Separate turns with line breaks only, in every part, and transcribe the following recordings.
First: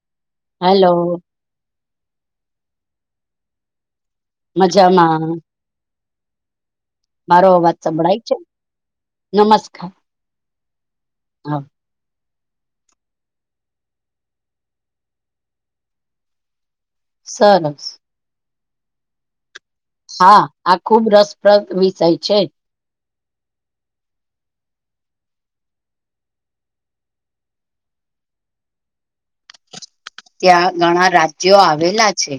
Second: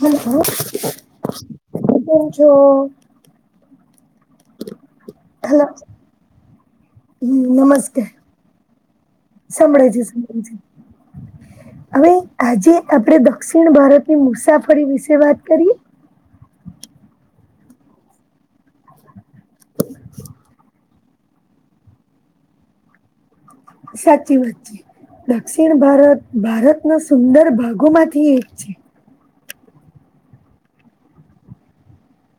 Hello
hello
તમે કેમ છો?
મજામાં,
હલો
મારો અવાજ
નમસ્કાર
સંભળાય છે. નમસ્કાર
સંભળાય છે સંભળાય છે
હા
હવે આજે આપડે દક્ષિણ ભારતની મુસાફરી વિશે વાત કરીએ.
સરસ. હા આ ખુબ રસપ્રદ વિષય છે.
સાચી વાત છે. દક્ષિણ ભારત ભારતના સુંદર ભાગોમાંથી એક છે.
ત્યાં ઘણા રાજ્યો આવેલા છે.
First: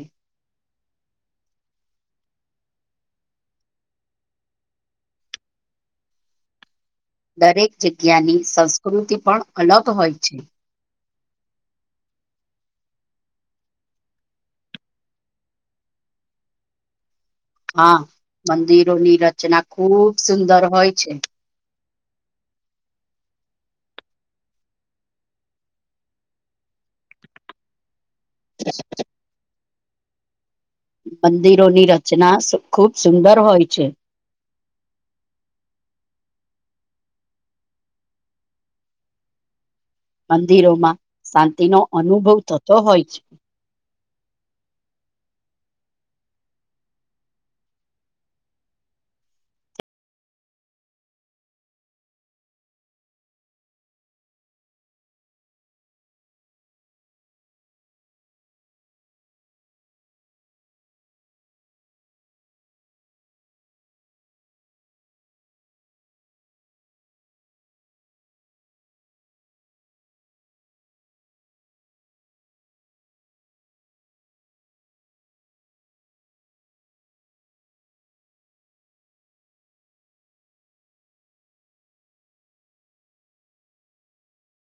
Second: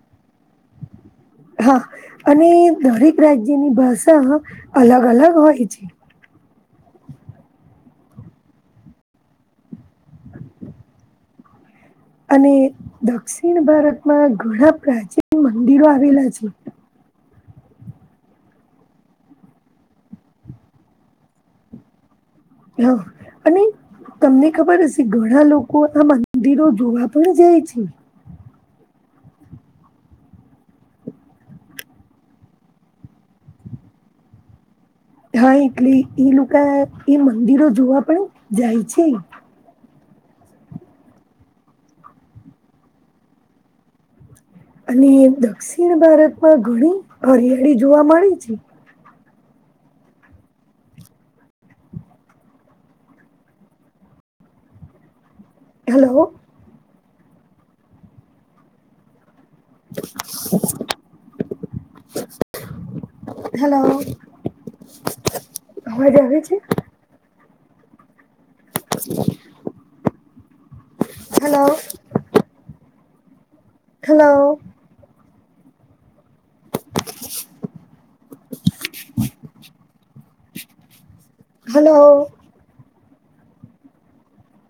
હા અને દરેક રાજ્યની ભાષા અલગ અલગ હોય છે.
દરેક જગ્યાની સંસ્કૃતિ પણ અલગ હોય છે.
અને દક્ષિણ ભારતમાં ઘણા પ્રાચીન મંદિરો આવેલા છે. [inaudible]
હા મંદિરોની રચના ખુબ સુંદર હોય છે.
હા અને તમને ખબર હશે ઘણા લોકો આ મંદિરો જોવા પણ જાય છે.
[inaudible] મંદિરોની રચના સુ ખૂબ સુંદર હોય છે.
હા એટલે એ લોકો એ મંદિરો જોવા પણ જાય છે.
મંદિરોમાં શાંતિનો અનુભવ થતો હોય છે.
અને દક્ષિણ ભારતમાં ઘણી હરિયાળી જોવા મળે છે. હેલો. [inaudible] હેલો. અવાજ આવે છે. હેલો. હેલો. હેલો.